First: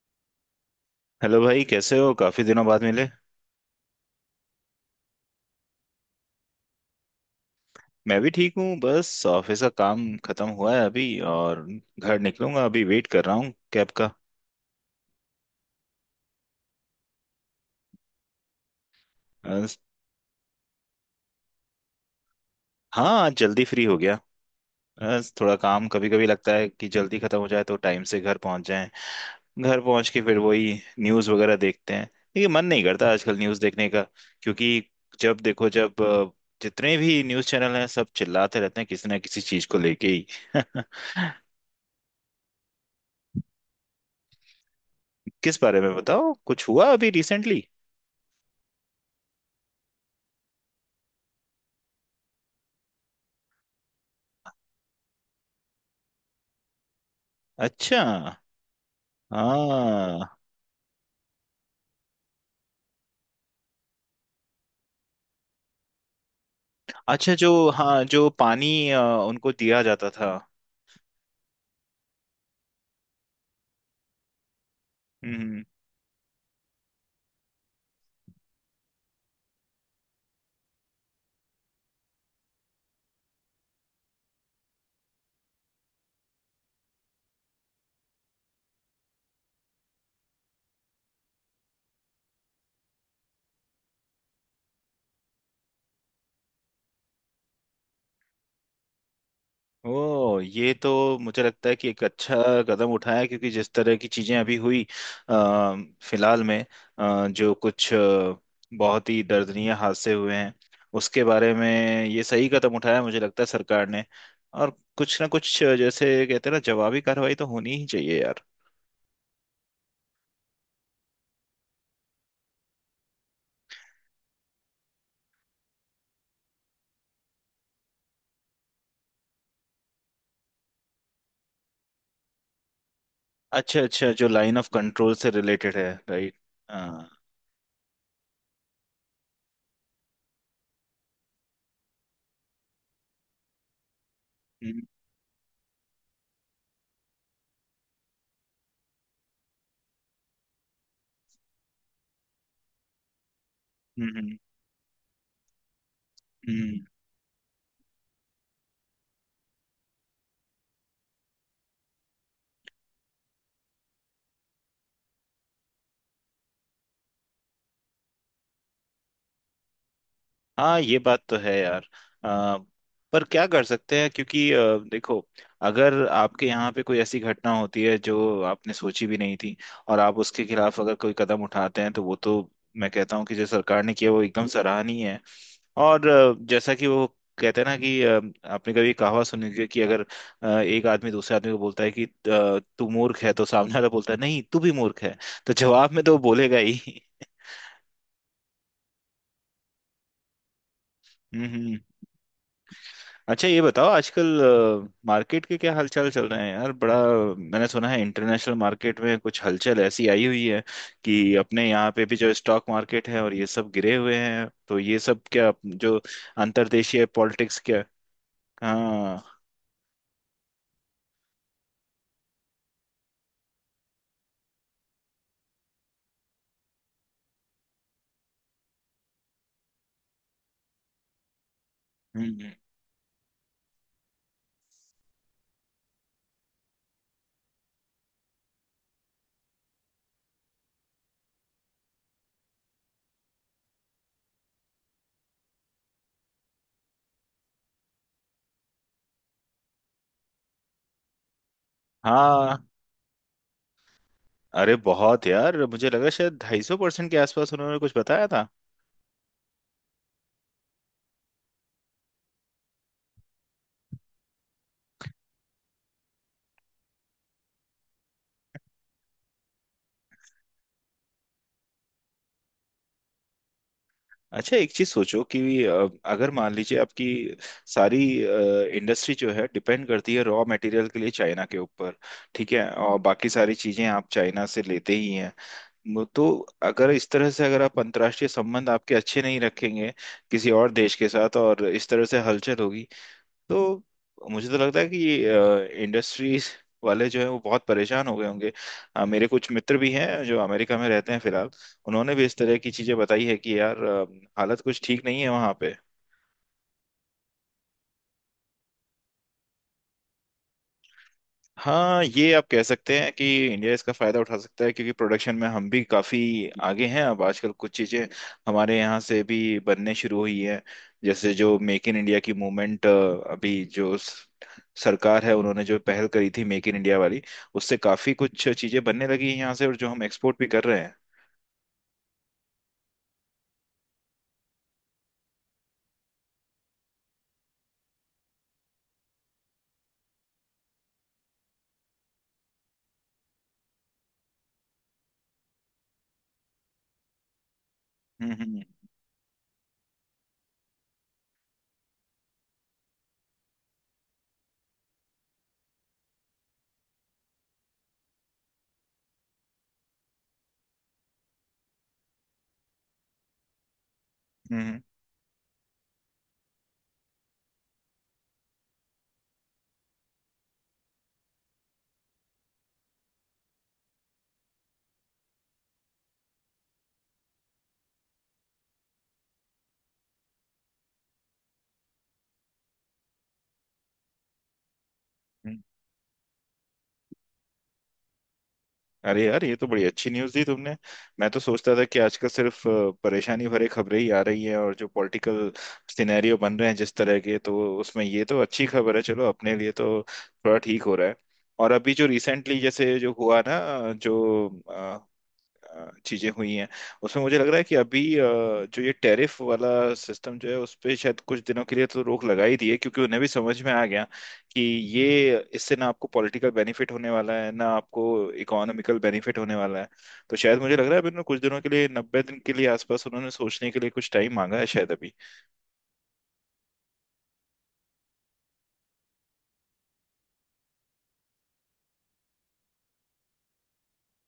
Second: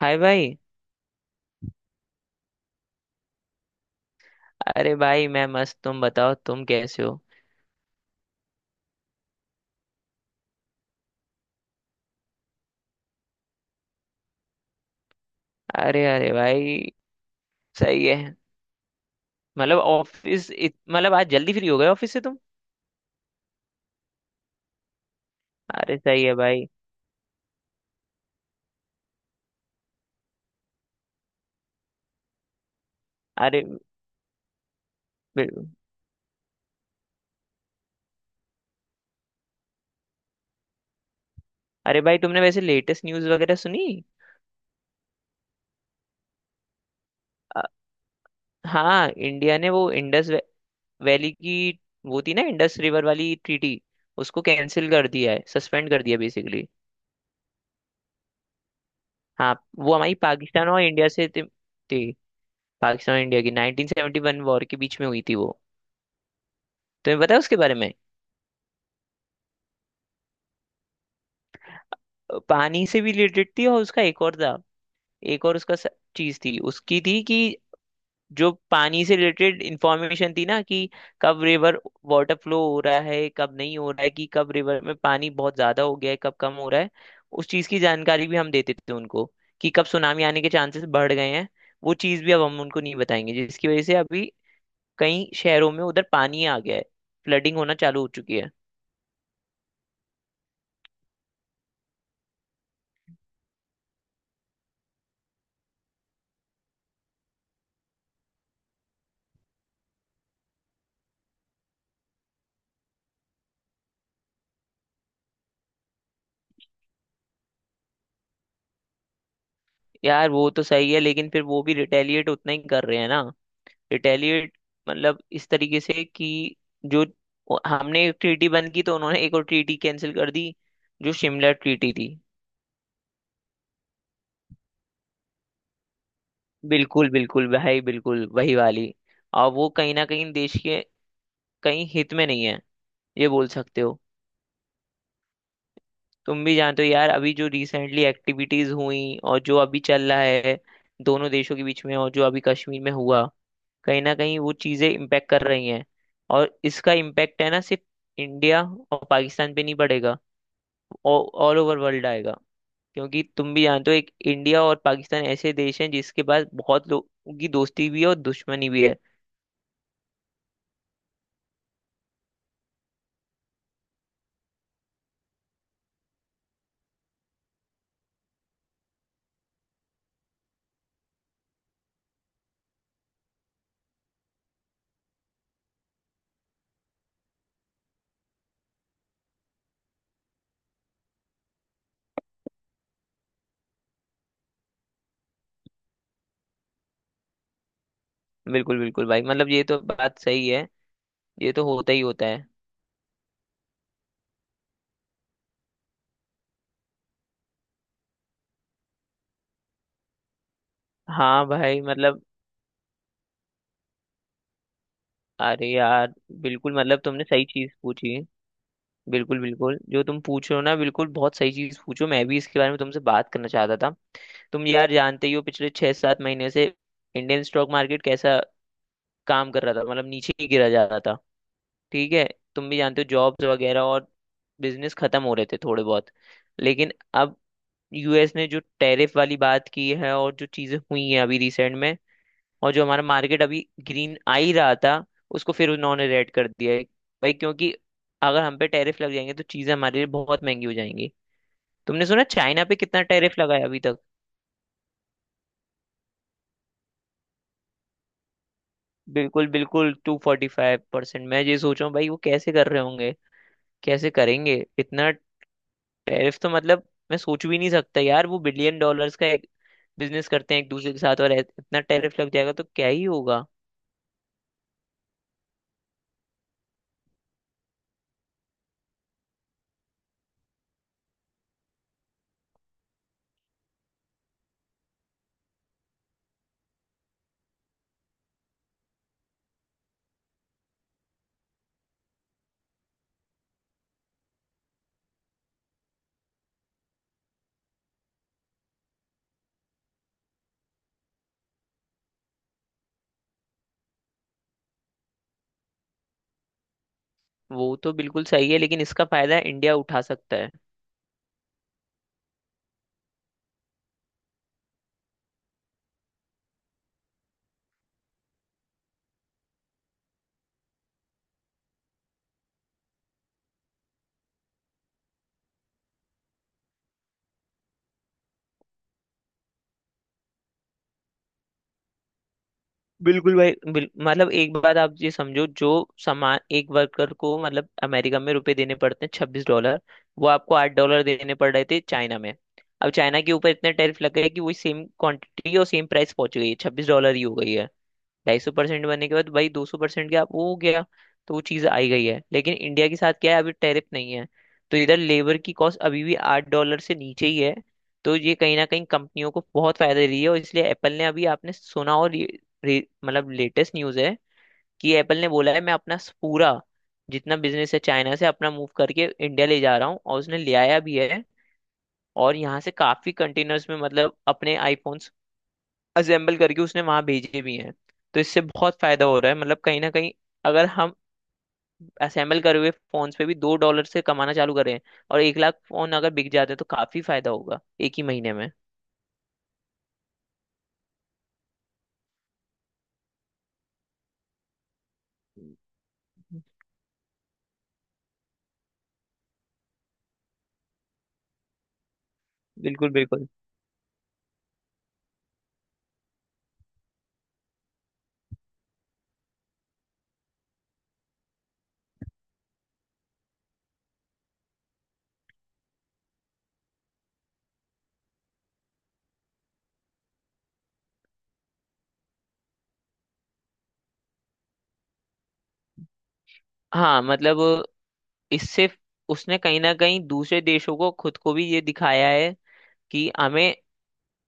हाय भाई। हेलो भाई, कैसे हो? काफी दिनों बाद मिले। अरे भाई मैं मस्त। तुम बताओ तुम कैसे हो? मैं भी ठीक हूँ। बस ऑफिस का काम खत्म हुआ है अभी, और घर निकलूंगा। अभी वेट कर रहा हूँ कैब का। अरे अरे भाई। सही है। अ, मतलब आज जल्दी फ्री हो गए ऑफिस से तुम? हाँ, आज जल्दी फ्री हो गया। थोड़ा काम, अरे कभी सही कभी है लगता भाई। है कि जल्दी खत्म हो जाए तो टाइम से घर पहुंच जाएं। घर पहुंच के फिर वही न्यूज़ वगैरह देखते हैं। लेकिन मन नहीं करता आजकल न्यूज़ अरे देखने का। क्योंकि जब बिल्कुल। देखो, जब जितने भी न्यूज़ चैनल हैं, सब चिल्लाते रहते हैं किसी ना किसी चीज को लेके ही। अरे भाई तुमने वैसे लेटेस्ट न्यूज़ वगैरह सुनी? किस बारे में? बताओ, कुछ हुआ अभी रिसेंटली? अ, हाँ इंडिया ने वो इंडस वैली की वो थी ना, इंडस रिवर वाली ट्रीटी। उसको कैंसिल कर दिया है, सस्पेंड कर दिया बेसिकली। अच्छा। हाँ वो हमारी हाँ। पाकिस्तान और इंडिया से थी। पाकिस्तान और इंडिया की 1971 वॉर के बीच में हुई थी वो। तुम्हें अच्छा, पता है जो, उसके बारे में? हाँ, जो पानी उनको दिया जाता था। पानी से भी रिलेटेड थी और उसका एक और था। एक और हम्म। उसका चीज थी उसकी, थी कि जो पानी से रिलेटेड इंफॉर्मेशन थी ना, कि कब रिवर वाटर फ्लो हो रहा है कब नहीं हो रहा है, कि कब रिवर में पानी बहुत ज्यादा हो गया है कब कम हो रहा है। उस चीज की जानकारी भी हम देते थे उनको, कि कब सुनामी आने के चांसेस बढ़ गए हैं। वो चीज भी अब हम उनको नहीं बताएंगे, जिसकी वजह से अभी कई शहरों में उधर पानी आ गया है, फ्लडिंग होना चालू हो चुकी है। ओ, ये तो मुझे लगता है कि एक अच्छा कदम उठाया है, क्योंकि जिस तरह की चीजें अभी हुई, अ, फिलहाल में, जो कुछ बहुत ही दर्दनीय हादसे हुए हैं उसके बारे में, ये सही कदम उठाया है, मुझे लगता है सरकार ने। और कुछ ना कुछ, जैसे कहते हैं ना, जवाबी कार्रवाई तो होनी ही चाहिए यार। यार वो तो सही है लेकिन फिर वो भी रिटेलिएट उतना ही कर रहे हैं ना। रिटेलिएट मतलब इस तरीके से कि जो हमने एक ट्रीटी बंद की तो उन्होंने एक और ट्रीटी कैंसिल कर दी, जो शिमला ट्रीटी थी। अच्छा अच्छा, जो लाइन ऑफ कंट्रोल से रिलेटेड है। राइट। हाँ। बिल्कुल बिल्कुल भाई, बिल्कुल वही वाली। और वो कहीं ना कहीं देश के कहीं हित में नहीं है, ये बोल सकते हो। तुम भी जानते हो यार अभी जो रिसेंटली एक्टिविटीज हुई और जो अभी चल रहा है दोनों देशों के बीच में, और जो अभी कश्मीर में हुआ, कहीं ना हम्म। कहीं वो चीजें इम्पेक्ट कर रही हैं। और हम्म। इसका इम्पेक्ट है ना, सिर्फ इंडिया और पाकिस्तान पे नहीं पड़ेगा, ऑल ओवर वर्ल्ड आएगा। क्योंकि तुम भी जानते हो, एक इंडिया और पाकिस्तान ऐसे देश हैं जिसके पास बहुत लोगों की दोस्ती भी है और दुश्मनी भी है। हाँ, ये बात तो है यार। आ, पर क्या कर सकते हैं? क्योंकि देखो, अगर आपके यहाँ पे कोई ऐसी घटना होती है जो आपने सोची भी नहीं थी, और आप उसके खिलाफ अगर कोई कदम उठाते हैं, तो वो तो, मैं कहता हूँ कि जो सरकार ने किया वो एकदम सराहनीय है। और जैसा कि वो कहते हैं ना कि आपने कभी कहावत सुनी होगी कि अगर एक आदमी दूसरे आदमी को बोलता है कि तू मूर्ख है, तो सामने वाला बोलता है, नहीं तू भी मूर्ख है। तो जवाब में तो वो बोलेगा ही। बिल्कुल बिल्कुल भाई, मतलब ये तो बात सही है। हम्म ये तो हम्म। होता ही होता है। अच्छा, ये बताओ, आजकल मार्केट के क्या हालचाल चल रहे हैं यार? बड़ा, मैंने सुना है इंटरनेशनल मार्केट में कुछ हलचल ऐसी आई हुई है कि हाँ अपने भाई यहाँ पे भी मतलब, जो स्टॉक मार्केट है और ये सब गिरे हुए हैं। तो ये सब क्या, अरे जो यार बिल्कुल, मतलब अंतर्देशीय तुमने सही पॉलिटिक्स, चीज क्या? पूछी। हाँ। बिल्कुल बिल्कुल, जो तुम पूछ रहे हो ना, बिल्कुल बहुत सही चीज पूछो, मैं भी इसके बारे में तुमसे बात करना चाहता था। तुम यार जानते ही हो पिछले छह सात महीने से इंडियन स्टॉक मार्केट कैसा काम कर रहा था, मतलब नीचे ही गिरा जा रहा था। ठीक है। हम्म। तुम भी जानते हो जॉब्स वगैरह और बिजनेस खत्म हो रहे थे थोड़े बहुत। लेकिन अब यूएस ने जो टैरिफ वाली बात की है और जो चीजें हुई हैं अभी रिसेंट में, और जो हमारा मार्केट अभी ग्रीन आ ही रहा था, उसको फिर उन्होंने रेड कर दिया है भाई। क्योंकि अगर हम पे टैरिफ लग जाएंगे तो चीजें हमारे लिए बहुत महंगी हो जाएंगी। तुमने सुना हाँ, चाइना पे कितना टैरिफ लगा है अभी तक? अरे बहुत यार, मुझे लगा शायद 250% के आसपास उन्होंने कुछ बताया था। बिल्कुल बिल्कुल, 245%। मैं ये सोच रहा हूँ भाई, वो कैसे कर रहे होंगे, कैसे करेंगे इतना टैरिफ तो। मतलब मैं सोच भी नहीं सकता यार, वो बिलियन डॉलर्स का एक बिजनेस करते हैं एक दूसरे के साथ, और इतना टैरिफ लग जाएगा तो क्या ही होगा। अच्छा, एक चीज सोचो कि अगर मान लीजिए आपकी सारी इंडस्ट्री जो है, डिपेंड करती है रॉ मटेरियल के लिए चाइना के ऊपर। ठीक है? और बाकी सारी चीजें आप चाइना से लेते ही हैं। तो अगर इस तरह से, अगर आप अंतर्राष्ट्रीय संबंध आपके अच्छे नहीं रखेंगे किसी और देश के साथ, और इस तरह से हलचल होगी, तो मुझे तो लगता है कि इंडस्ट्रीज वाले जो है, वो बहुत परेशान हो गए होंगे। मेरे कुछ मित्र भी हैं जो अमेरिका में रहते हैं फिलहाल। उन्होंने भी इस तरह की चीजें बताई है कि यार, हालत कुछ ठीक नहीं है वहाँ पे। वो तो बिल्कुल सही है लेकिन इसका फायदा इंडिया उठा सकता है। हाँ, ये आप कह सकते हैं कि इंडिया इसका फायदा उठा सकता है, क्योंकि प्रोडक्शन में हम भी काफी आगे हैं। अब आजकल कुछ चीजें हमारे यहाँ से भी बनने शुरू हुई हैं। जैसे जो मेक इन इंडिया की मूवमेंट, अभी जो सरकार है, उन्होंने जो पहल करी थी मेक इन इंडिया वाली, उससे काफी कुछ चीजें बनने लगी हैं यहाँ से और जो हम एक्सपोर्ट भी कर रहे हैं। बिल्कुल भाई मतलब एक बात आप ये समझो, जो सामान एक वर्कर को मतलब अमेरिका में रुपए देने पड़ते हैं $26, वो आपको $8 देने पड़ रहे थे चाइना में। अब चाइना के ऊपर इतने टैरिफ लग गए कि वही सेम क्वांटिटी और सेम प्राइस पहुंच गई है, $26 ही हो गई है। ढाई सौ हम्म। परसेंट बनने के बाद भाई, 200% क्या वो हो गया। तो वो चीज़ आई गई है, लेकिन इंडिया के साथ क्या है, अभी टैरिफ नहीं है। तो इधर लेबर की कॉस्ट अभी भी $8 से नीचे ही है। तो ये कहीं ना कहीं कंपनियों को बहुत फायदा दे रही है, और इसलिए एप्पल ने अभी, आपने सुना और मतलब लेटेस्ट न्यूज़ है, हम्म हम्म। कि एप्पल ने बोला है मैं अपना पूरा जितना बिजनेस है चाइना से अपना मूव करके इंडिया ले जा रहा हूँ, और उसने ले आया भी है। और यहाँ से काफी कंटेनर्स में मतलब अपने आईफोन असेंबल करके उसने वहां भेजे भी हैं। तो इससे बहुत फायदा हो रहा है, मतलब कहीं ना कहीं अगर हम असेंबल करे हुए फोन्स पे भी $2 से कमाना चालू करें, और एक लाख हम्म। फोन अगर बिक जाते हैं तो काफी फायदा होगा एक ही महीने में। अरे यार, ये तो बड़ी अच्छी न्यूज़ दी तुमने। मैं तो सोचता था कि आजकल सिर्फ परेशानी भरे खबरें ही आ रही है, और जो पॉलिटिकल सिनेरियो बन रहे हैं जिस तरह के, तो उसमें ये तो अच्छी खबर है। चलो, अपने लिए तो थोड़ा ठीक हो रहा है। और अभी जो रिसेंटली बिल्कुल जैसे जो बिल्कुल। हुआ ना, जो चीजें हुई हैं, उसमें मुझे लग रहा है कि अभी जो ये टैरिफ वाला सिस्टम जो है, उस पे शायद कुछ दिनों के लिए तो रोक लगा ही दी है, क्योंकि उन्हें भी समझ में आ गया कि ये, इससे ना आपको पॉलिटिकल बेनिफिट होने वाला है ना आपको इकोनॉमिकल बेनिफिट होने वाला है। तो शायद मुझे लग रहा है, अभी उन्होंने कुछ दिनों के लिए, 90 दिन के लिए आसपास, उन्होंने सोचने के लिए कुछ टाइम मांगा है शायद अभी। हाँ मतलब, इससे उसने कहीं ना कहीं दूसरे देशों को, खुद को भी, ये दिखाया है कि हमें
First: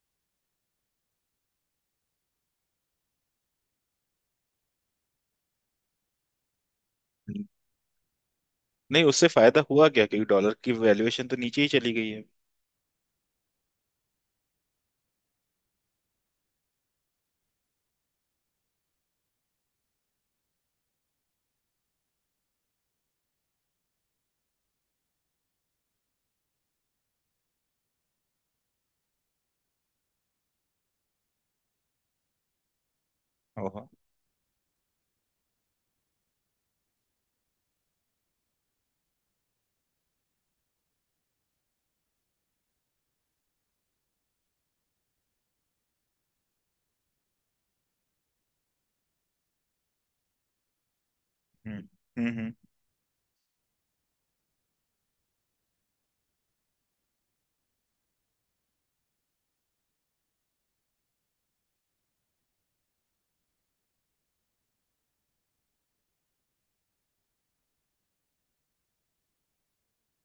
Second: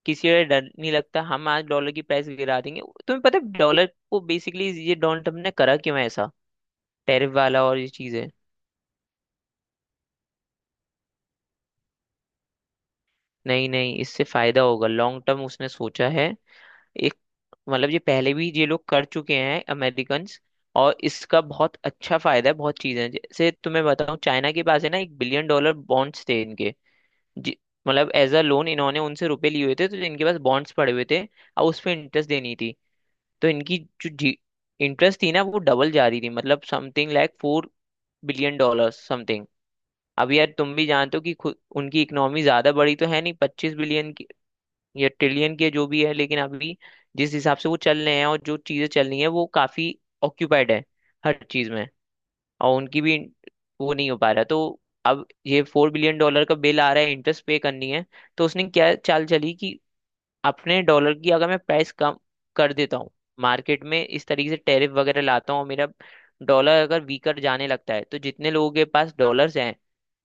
किसी का डर नहीं लगता, हम आज डॉलर की प्राइस गिरा देंगे। तुम्हें पता है डॉलर को बेसिकली ये डोनाल्ड ट्रम्प ने करा क्यों है ऐसा, टैरिफ हम्म। वाला और ये चीजें? नहीं, उससे फायदा हुआ क्या? क्योंकि डॉलर की वैल्यूएशन तो नीचे ही चली गई है। नहीं नहीं, इससे फायदा होगा लॉन्ग टर्म, उसने सोचा है एक। मतलब ये पहले भी ये लोग कर चुके हैं अमेरिकन्स। और इसका बहुत अच्छा फायदा है, बहुत चीजें हैं। जैसे तुम्हें बताऊं, चाइना के पास है ना, 1 बिलियन डॉलर बॉन्ड्स थे इनके। जी- मतलब एज अ लोन इन्होंने उनसे रुपए लिए हुए थे, तो इनके पास बॉन्ड्स पड़े हुए थे, और उस पे इंटरेस्ट देनी थी। तो इनकी ओहो। जो इंटरेस्ट थी ना, वो डबल जा रही थी, मतलब something like 4 billion dollar something. अब यार तुम भी जानते हो कि खुद उनकी इकोनॉमी ज्यादा बड़ी तो है नहीं, 25 बिलियन या ट्रिलियन के जो भी है, लेकिन अभी जिस हिसाब से वो चल रहे हैं और जो चीजें चल रही हैं वो काफी ऑक्यूपाइड है हर चीज हम्म में। हम्म। हम्म। और उनकी भी वो नहीं हो पा रहा। तो अब ये 4 बिलियन डॉलर का बिल आ रहा है इंटरेस्ट पे करनी है। तो उसने क्या चाल चली कि अपने डॉलर की अगर मैं प्राइस कम कर देता हूँ मार्केट में, इस तरीके से टैरिफ वगैरह लाता हूँ, और मेरा डॉलर अगर वीकर जाने लगता है तो जितने लोगों के पास डॉलर्स हैं,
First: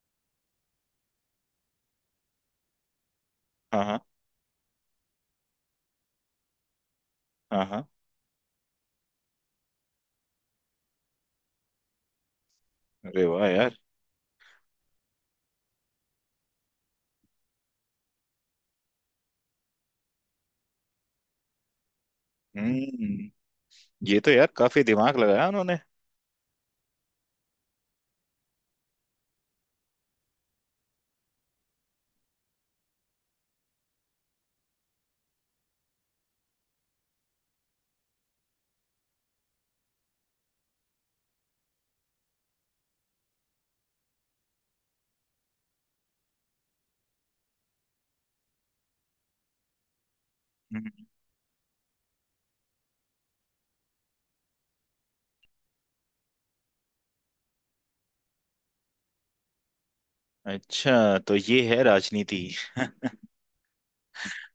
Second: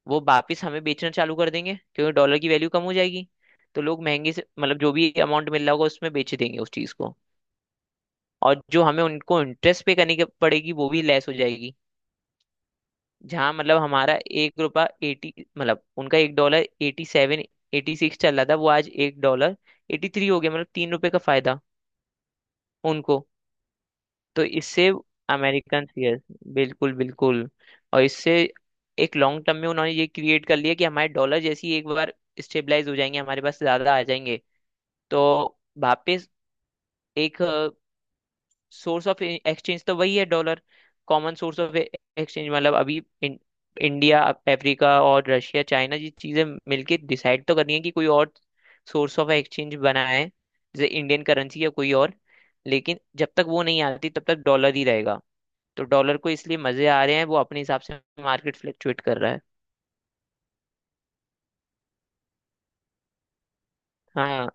वो वापिस हमें बेचना चालू कर देंगे क्योंकि डॉलर की वैल्यू कम हो जाएगी। तो हाँ लोग हाँ। महंगे से, मतलब जो भी अमाउंट मिल रहा होगा उसमें बेच देंगे उस चीज को। हाँ हाँ। और जो हमें उनको इंटरेस्ट पे करनी पड़ेगी, वो भी लेस हो जाएगी। अरे वाह जहाँ यार। मतलब हमारा एक रुपया एटी, मतलब उनका एक डॉलर 87 86 चल रहा था, वो आज एक डॉलर 83 हो गया, मतलब 3 रुपए का फायदा उनको। हम्म। ये तो तो यार काफी इससे दिमाग लगाया उन्होंने। अमेरिकन, यस बिल्कुल बिल्कुल, और इससे एक लॉन्ग टर्म में उन्होंने ये क्रिएट कर लिया कि हमारे डॉलर जैसी एक बार स्टेबलाइज हो जाएंगे, हमारे पास ज्यादा आ जाएंगे। तो वापस एक सोर्स ऑफ एक्सचेंज तो वही है dollar, common source of exchange, मतलब अभी इंडिया, अफ्रीका और रशिया, चाइना, ये चीजें मिलके डिसाइड तो करनी है कि कोई और सोर्स ऑफ एक्सचेंज बनाए, जैसे हम्म। इंडियन करेंसी या कोई और। लेकिन जब तक वो नहीं आती तब तक डॉलर ही रहेगा। तो डॉलर को इसलिए मजे आ रहे हैं, वो अपने हिसाब से मार्केट फ्लक्चुएट कर रहा है। अच्छा, तो ये है राजनीति। हाँ।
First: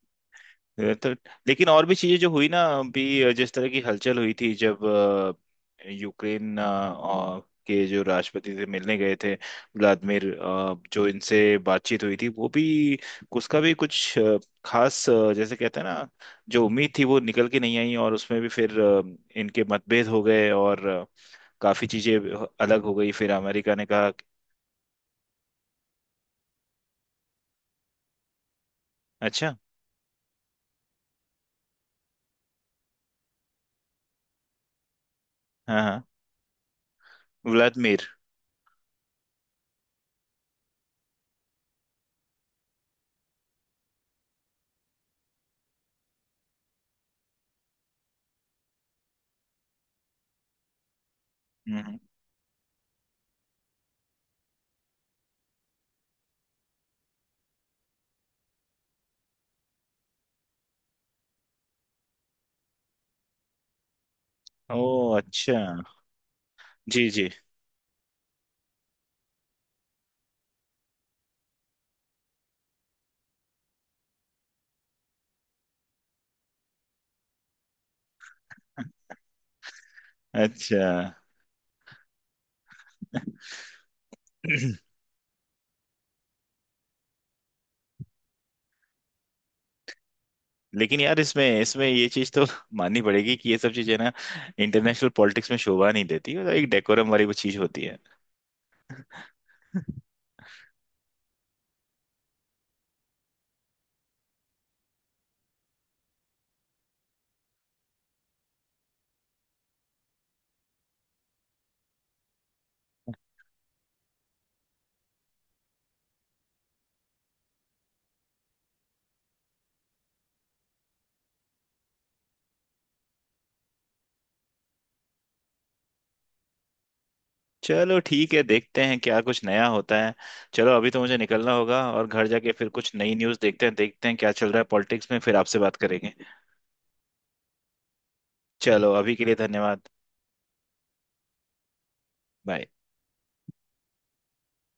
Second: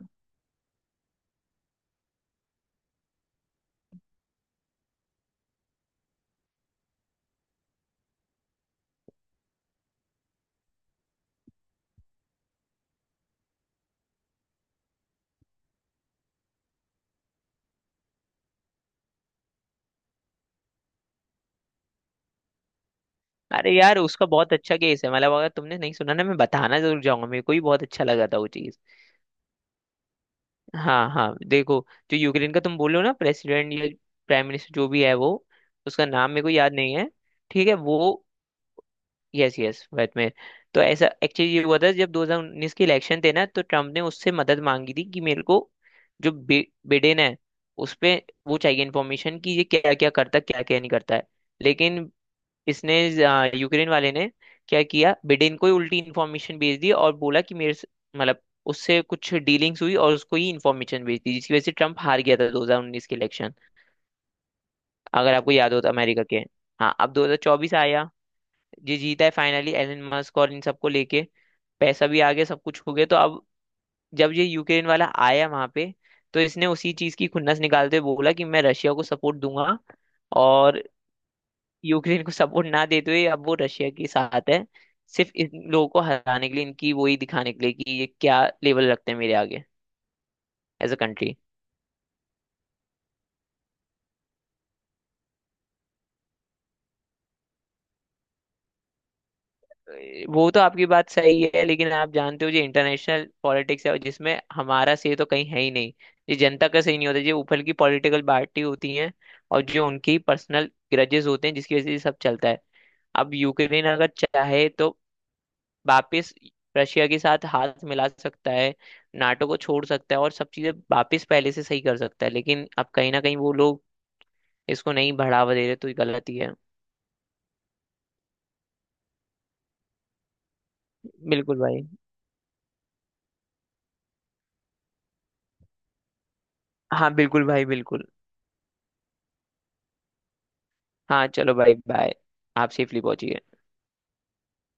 ये तो, लेकिन और भी चीजें जो हुई ना, अभी जिस तरह की हलचल हुई थी, जब यूक्रेन और के जो राष्ट्रपति से मिलने गए थे, व्लादिमीर, जो इनसे बातचीत हुई थी वो भी, उसका भी कुछ खास, जैसे कहते हैं ना, जो उम्मीद थी वो निकल के नहीं आई, और उसमें भी फिर इनके मतभेद हो गए और काफी चीजें अलग हो गई। फिर अरे अमेरिका ने यार कहा। उसका बहुत अच्छा केस है, मतलब अगर तुमने नहीं सुना ना, मैं बताना जरूर जाऊंगा, मेरे को भी बहुत अच्छा लगा था वो चीज़। अच्छा। हाँ हाँ देखो, जो यूक्रेन का तुम बोल रहे हो ना, प्रेसिडेंट या प्राइम मिनिस्टर जो भी है वो, हाँ हाँ, उसका नाम मेरे को याद नहीं है। ठीक है, व्लादिमीर। वो, यस यस, वैट में। तो ऐसा एक्चुअली ये हुआ था जब 2019 के इलेक्शन थे ना, तो ट्रम्प ने उससे मदद मांगी थी कि मेरे को जो बिडेन है उस पे वो चाहिए इन्फॉर्मेशन, कि ये क्या क्या करता क्या क्या नहीं करता है। हम्म। लेकिन इसने, यूक्रेन वाले ने क्या किया, बिडेन को ही उल्टी इन्फॉर्मेशन भेज दी और बोला कि मतलब उससे कुछ डीलिंग्स हुई, और उसको ही इन्फॉर्मेशन भेज दी, जिसकी वजह से ट्रम्प हार गया था 2019 के इलेक्शन, ओ, अगर आपको अच्छा। याद हो तो, अमेरिका के। हाँ जी अब जी। 2024 आया, ये जीता है फाइनली, एलन मस्क और इन सबको लेके पैसा भी आ गया, सब कुछ हो गया, तो अब जब ये यूक्रेन वाला आया वहां पे, तो इसने उसी चीज की खुन्नस निकालते हुए बोला कि मैं रशिया को सपोर्ट दूंगा, और अच्छा। यूक्रेन को सपोर्ट ना देते हुए अब वो रशिया के साथ है। सिर्फ इन लोगों को हराने के लिए, इनकी वही दिखाने के लिए कि ये क्या लेवल रखते हैं मेरे आगे एज अ लेकिन यार, कंट्री। इसमें इसमें ये चीज तो माननी पड़ेगी कि ये सब चीजें ना इंटरनेशनल पॉलिटिक्स में शोभा नहीं देती। मतलब एक डेकोरम वाली वो चीज होती है। वो तो आपकी बात सही है, लेकिन आप जानते हो, जो इंटरनेशनल पॉलिटिक्स है जिसमें हमारा सही तो कहीं है ही नहीं। ये जनता का सही नहीं होता, ये ऊपर की पॉलिटिकल पार्टी होती है, और जो उनकी पर्सनल ग्रजेस होते हैं जिसकी वजह से ये सब चलता है। अब यूक्रेन अगर चाहे तो वापस रशिया के साथ हाथ मिला सकता है, नाटो को छोड़ सकता है, और सब चीजें वापस पहले से सही कर सकता है, लेकिन अब कहीं ना कहीं वो लोग इसको नहीं बढ़ावा दे रहे, तो ये गलत ही है। चलो, ठीक है, देखते हैं क्या कुछ नया होता है। चलो अभी तो मुझे निकलना बिल्कुल होगा, भाई। और घर जाके फिर कुछ नई न्यूज़ देखते हैं, देखते हैं क्या चल रहा है पॉलिटिक्स में, फिर आपसे बात करेंगे। हाँ बिल्कुल भाई बिल्कुल। चलो, अभी के लिए धन्यवाद। हाँ चलो भाई, बाय। बाय। आप सेफली पहुंचिए।